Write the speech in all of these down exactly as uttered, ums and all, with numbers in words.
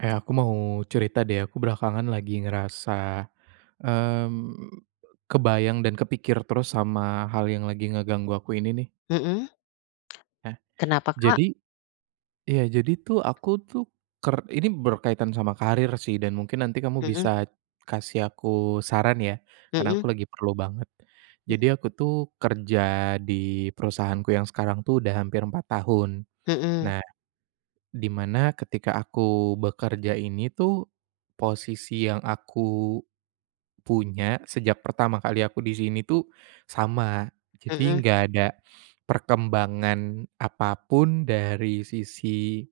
Eh, aku mau cerita deh aku belakangan lagi ngerasa, mmm, kebayang dan kepikir terus sama hal yang lagi ngeganggu aku ini nih. Mhm. Nah, Kenapa Kak? jadi, iya, jadi tuh aku tuh ker ini berkaitan sama karier sih dan mungkin nanti kamu Mhm. bisa kasih aku saran ya karena Mhm. aku lagi perlu banget, Mhm. jadi aku tuh kerja di perusahaanku yang sekarang tuh udah hampir empat tahun, Mhm. nah di mana ketika aku bekerja ini tuh posisi yang aku punya sejak pertama kali aku di sini tuh sama, jadi Mhm. nggak ada perkembangan apa pun dari sisi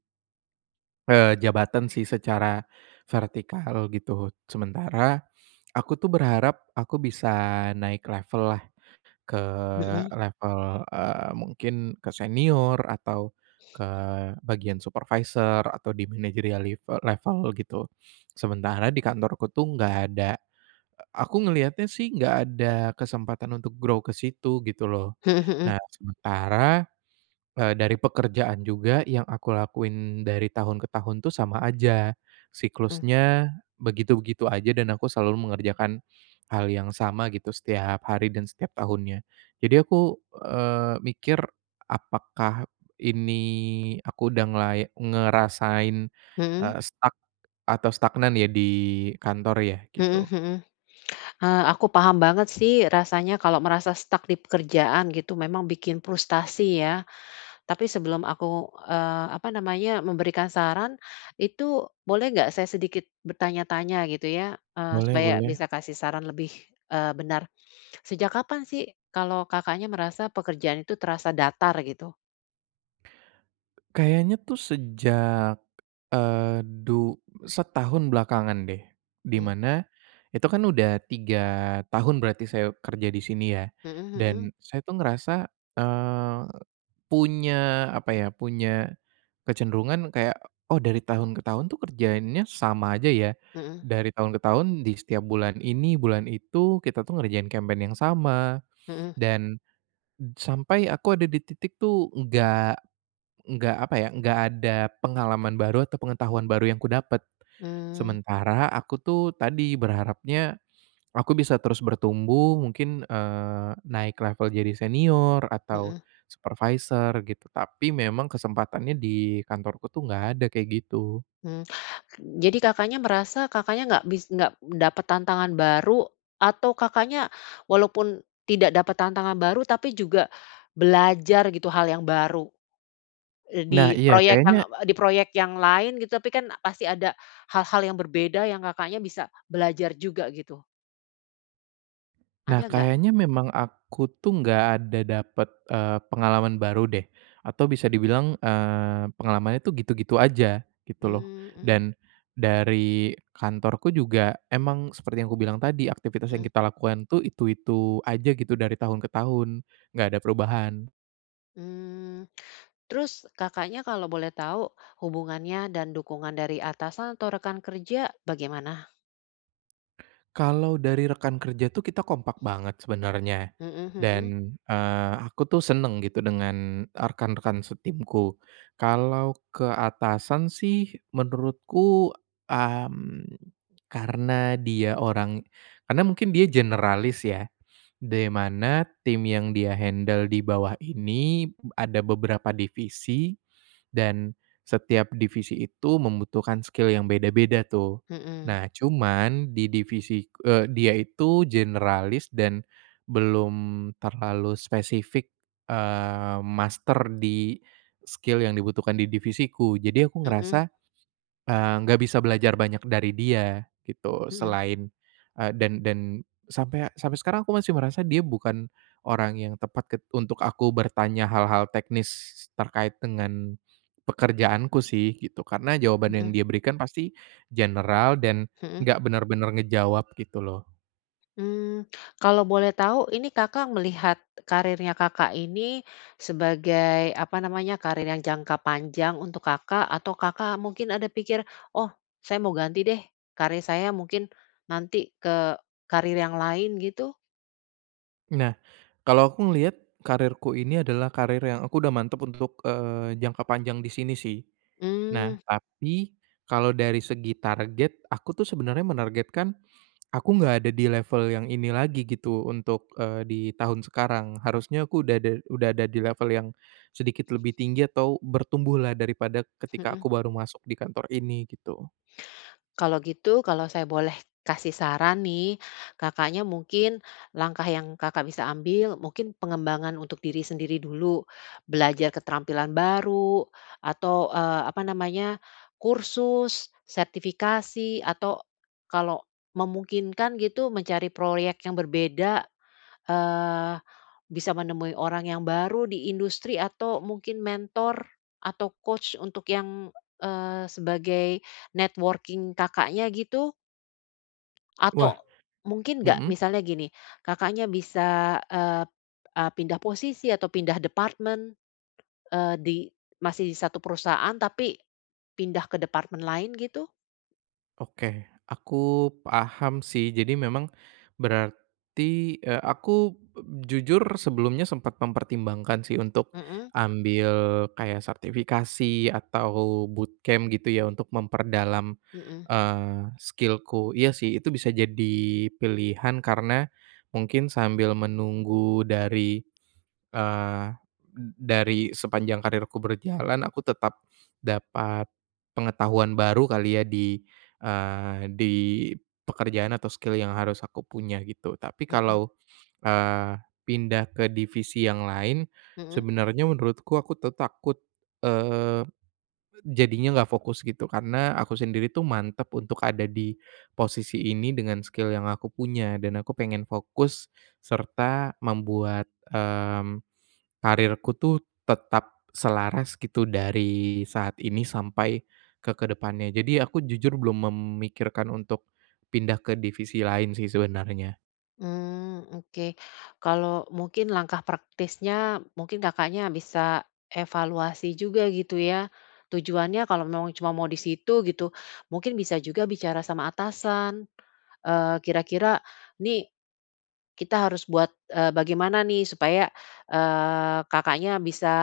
eee, jabatan sih secara vertikal gitu, sementara aku tuh berharap aku bisa naik level-lah ke Mhm. level, eee, mungkin ke senior atau ke bagian supervisor atau di manajerial live level gitu, sementara di kantorku tuh nggak ada aku ngelihatnya sih nggak ada kesempatan untuk grow ke situ, gitu loh. Mhm mhm. Nah, sementara, eee, dari pekerjaan juga yang aku lakuin dari tahun ke tahun tuh sama aja Mmm. siklusnya begitu-begitu aja dan aku selalu mengerjakan hal yang sama gitu setiap hari dan setiap tahunnya. Jadi aku, eee, mikir apakah ini aku udah ngelai ngerasain, Mhm. eee, stuck atau stagnan ya di kantor ya? Mhm Gitu. mhm, eee, aku paham banget sih rasanya kalau merasa stuck di pekerjaan gitu memang bikin frustrasi ya, tapi sebelum aku, eee, apa namanya memberikan saran, itu boleh nggak saya sedikit bertanya-tanya gitu ya, eee, Boleh supaya boleh. bisa kasih saran lebih, eee, benar. Sejak kapan sih kalau Kakaknya merasa pekerjaan itu terasa datar, gitu? Kayaknya tuh sejak, eee, du setahun belakangan deh, di Hmm. mana itu kan udah tiga tahun berarti saya kerja di sini ya, Mhm mhm. dan saya tuh ngerasa, eee, punya apa ya, punya kecenderungan kayak, "Oh, dari tahun ke tahun tuh kerjaannya sama aja ya, Mhm. dari tahun ke tahun di setiap bulan ini, bulan itu, kita tuh ngerjain campaign yang sama," Mhm. dan sampai aku ada di titik tuh nggak nggak apa ya nggak ada pengalaman baru atau pengetahuan baru yang kudapat. Mmm. Sementara aku tuh tadi berharapnya aku bisa terus bertumbuh mungkin, eee, naik level jadi senior atau Mhm. supervisor gitu tapi memang kesempatannya di kantorku tuh, nggak ada kayak gitu. Hmm, jadi Kakaknya merasa Kakaknya nggak bis nggak dapat tantangan baru atau Kakaknya walaupun tidak dapat tantangan baru tapi juga belajar gitu hal yang baru? Eee, di Nah, iya proyek yang kayaknya apa di proyek yang lain gitu tapi kan pasti ada hal-hal yang berbeda yang Kakaknya bisa belajar juga, gitu. Nah, Ada nggak? kayaknya memang aku tuh nggak ada dapat, eee, pengalaman baru deh. Atau bisa dibilang, eee, pengalamannya tuh gitu-gitu aja gitu loh Mmm, mhm. dan dari kantorku juga emang seperti yang kubilang tadi aktivitas yang Mhm. kita lakukan itu itu-itu aja gitu dari tahun ke tahun, nggak ada perubahan. Mmm, terus Kakaknya kalau boleh tahu hubungannya dan dukungan dari atasan atau rekan kerja bagaimana? Kalau dari rekan kerja tuh kita kompak banget sebenarnya Mhm mhm. dan, eee, aku tuh senang gitu dengan, eee, rekan-rekan setimku kalau ke atasan sih menurutku, mmm, karena dia orang karena mungkin dia generalis ya, de mana tim yang dia handle di bawah ini b ada beberapa divisi dan setiap divisi itu membutuhkan skill yang beda-beda tuh. Mhm. Nah, cuman di divisi k eee, dia itu generalis dan belum terlalu spesifik, eee, master di skill yang dibutuhkan di divisiku, jadi aku Mhm. ngerasa, eee, nggak bisa belajar banyak dari dia gitu Mhm. selain, eee, dan dan sampai a sampai sekarang aku masih merasa dia bukan orang yang tepat ket untuk aku bertanya hal-hal teknis terkait dengan pekerjaanku sih gitu, karena jawaban yang Mhm. dia berikan pasti general dan Mhm. nggak benar-benar ngejawab gitu loh. Mmm, kalau boleh tau ini Kakak melihat kariernya Kakak ini sebagai apa namanya, karier yang jangka panjang untuk Kakak atau Kakak mungkin ada pikir, "Oh, saya mau ganti deh, karier saya mungkin nanti ke karir yang lain," gitu? Nah, kalau aku ngelihat karierku ini adalah karir yang aku udah mantap untuk, eee, jangka panjang di sini sih. Nah, Mmm. tapi kalau dari segi target aku tuh sebenarnya menargetkan aku nggak ada di level yang ini lagi gitu untuk, eee, di tahun sekarang, harusnya aku udah da udah ada di level yang sedikit lebih tinggi atau bertumbuhlah daripada ketika Mhm. aku baru masuk di kantor ini, gitu. Kalau gitu kalau saya boleh kasih saran nih, Kakaknya mungkin langkah yang Kakak bisa ambil mungkin pengembangan untuk diri sendiri dulu, belajar keterampilan baru atau, eee, apa namanya kursus sertifikasi atau kalau memungkinkan gitu mencari proyek yang berbeda, eee, bisa menemui orang yang baru di industri atau mungkin mentor atau coach untuk yang, eee, sebagai networking Kakaknya gitu. Wah. Atau mungkin nggak Mmm. misalnya gini Kakaknya bisa, eee p eee, pindah posisi atau pindah departmen eee, di masih di satu perusahaan tapi pindah ke departemen lain gitu? Oke, aku paham sih, jadi memang berarti, eee, aku, eee, jujur sebelumnya sempat mempertimbangkan sih untuk Mhm. ambil kayak sertifikasi atau bootcamp gitu ya untuk memperdalam, Mhm. eee, skill-ku, iya sih itu bisa jadi pilihan karena mungkin sambil menunggu dari, eee, d dari sepanjang karierku berjalan aku tetap dapat pengetahuan baru kali ya di, eee, di pekerjaan atau skill yang harus aku punya, gitu. Tapi Mhm. kalau, eee, pindah ke divisi yang lain Mhm. sebenarnya menurutku aku tuh takut, eee, jadinya nggak fokus gitu, karena aku sendiri tuh mantap untuk ada di posisi ini dengan skill yang aku punya dan aku pengen fokus serta membuat, mmm, karierku tuh tetap selaras gitu dari saat ini sampai ke ke depannya, jadi aku jujur belum memikirkan untuk pindah ke divisi lain sih sebenarnya. Mmm, oke kalau mungkin langkah praktisnya mungkin Kakaknya bisa evaluasi juga gitu ya, tujuannya kalau memang cuma mau di situ gitu mungkin bisa juga bicara sama atasan, eee, kira-kira nih kita harus buat, eee, bagaimana nih supaya, eee, Kakaknya bisa,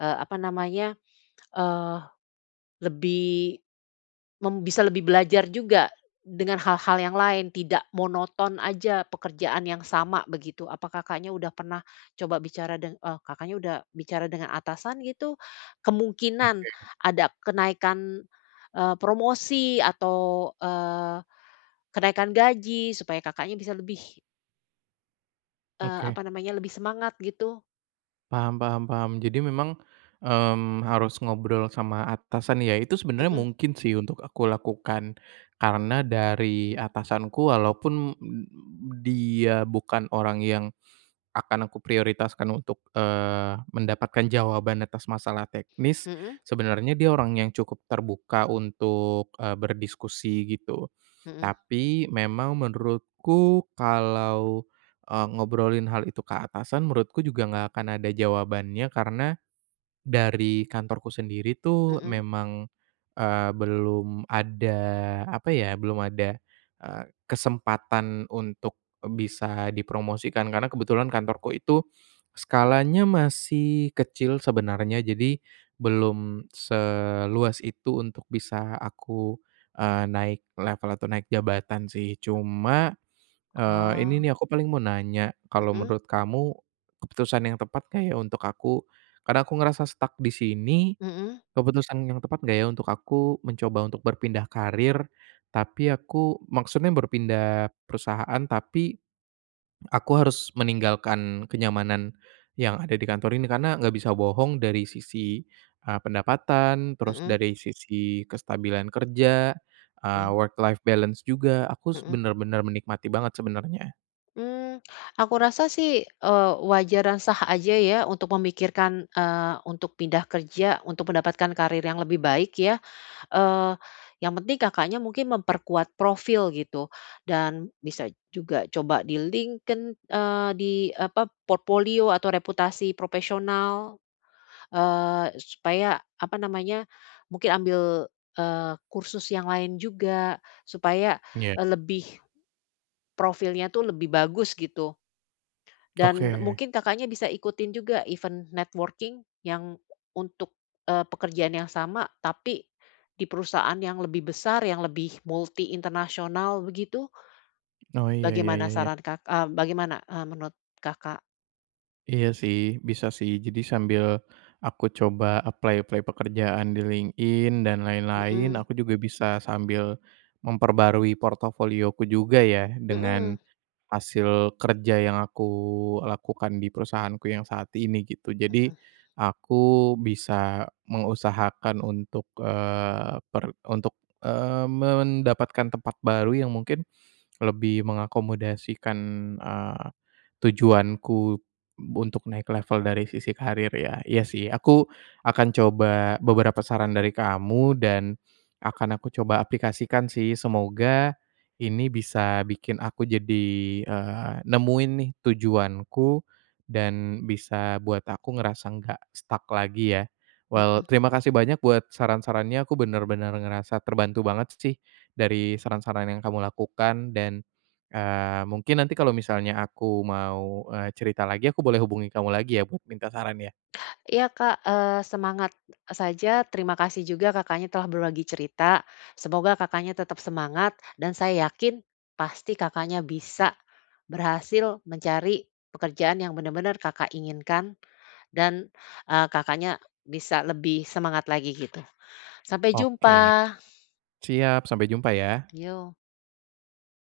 eee, apa namanya, eee, lebih mem bisa lebih belajar juga dengan hal-hal yang lain tidak monoton aja pekerjaan yang sama begitu. Apa Kakaknya udah pernah coba bicara deng eee, Kakaknya udah bicara dengan atasan gitu? Kemungkinan Oke. ada kenaikan, eee, promosi atau, eee, kenaikan gaji supaya Kakaknya bisa lebih eee, Oke. apa namanya lebih semangat gitu? Paham paham paham, jadi memang, mmm, harus ngobrol sama atasan, ya itu sebenarnya Mhm. mungkin sih untuk aku lakukan karena dari atasanku walaupun dia bukan orang yang akan aku prioritaskan untuk, eee, mendapatkan jawaban atas masalah teknis Mhm. sebenarnya dia orang yang cukup terbuka untuk, eee, berdiskusi gitu, Mhm. tapi memang menurutku kalau, eee, ngobrolin hal itu ke atasan menurutku juga nggak akan ada jawabannya, karena dari kantorku sendiri tuh Mhm. memang, eee, belum ada apa ya, belum ada, eee, kesempatan untuk bisa dipromosikan karena kebetulan kantorku itu skalanya masih kecil sebenarnya jadi belum seluas itu untuk bisa aku, eee, naik level atau naik jabatan sih cuma, eee, ini Wow. nih aku paling mau nanya kalau Mhm. menurut kamu keputusan yang tepat nggak ya untuk aku? Karena aku ngerasa stuck di sini, Mhm. keputusan yang tepat nggak ya untuk aku mencoba untuk berpindah karir, tapi aku maksudnya berpindah perusahaan tapi aku harus meninggalkan kenyamanan yang ada di kantor ini karena nggak bisa bohong dari sisi, eee, pendapatan terus Mhm. dari sisi kestabilan kerja, eee, Mmm. work-life balance juga aku s Mhm. benar-benar menikmati banget sebenarnya. Mmm, aku rasa sih, eee, wajar dan sah aja ya untuk memikirkan, eee, untuk pindah kerja untuk mendapatkan karier yang lebih baik ya, eee, yang penting Kakaknya mungkin memperkuat profil gitu dan bisa juga coba di LinkedIn eee, di apa p portpolio atau reputasi profesional, eee, supaya apa namanya mungkin ambil, eee, kursus yang lain juga supaya, Iya. eee, lebih, profilnya tuh lebih bagus, gitu. Dan Oke. mungkin Kakaknya bisa ikutin juga event networking yang untuk, eee, pekerjaan yang sama tapi di perusahaan yang lebih besar yang lebih multi international begitu? Oh, iya ya Bagaimana ya ya. saran Kak eee bagaimana, eee, menurut Kakak? Iya, sih bisa sih jadi sambil aku coba apply-apply pekerjaan di LinkedIn dan lain-lain Mhm. aku juga bisa sambil memperbarui portofolioku juga ya dengan Mhm. hasil kerja yang aku lakukan di perusahaanku yang saat ini, gitu. Jadi Mhm. aku bisa mengusahakan untuk, eee, per untuk eee mendapatkan tempat baru yang mungkin lebih mengakomodasikan, eee, tujuanku untuk naik level dari sisi karier ya. Iya sih aku akan coba beberapa saran dari kamu dan akan aku coba aplikasikan sih semoga ini bisa bikin aku jadi, eee, nemuin nih tujuanku dan bisa buat aku ngerasa nggak stuck lagi ya. Well, Mhm. terima kasih banyak buat saran-sarannya aku benar-benar ngerasa terbantu banget sih dari saran-saran yang kamu lakukan dan, eee, mungkin nanti kalau misalnya aku mau, eee, cerita lagi aku boleh hubungi kamu lagi ya buat minta sarannya? Iya Kak, eee, semangat, eee, saja, terima kasih juga Kakaknya telah berbagi cerita. Semoga Kakaknya tetap semangat dan saya yakin pasti Kakaknya bisa berhasil mencari pekerjaan yang benar-benar Kakak inginkan dan, eee, Kakaknya bisa lebih semangat lagi, gitu. Sampai Oke. jumpa. Siap, sampai jumpa ya. Yo.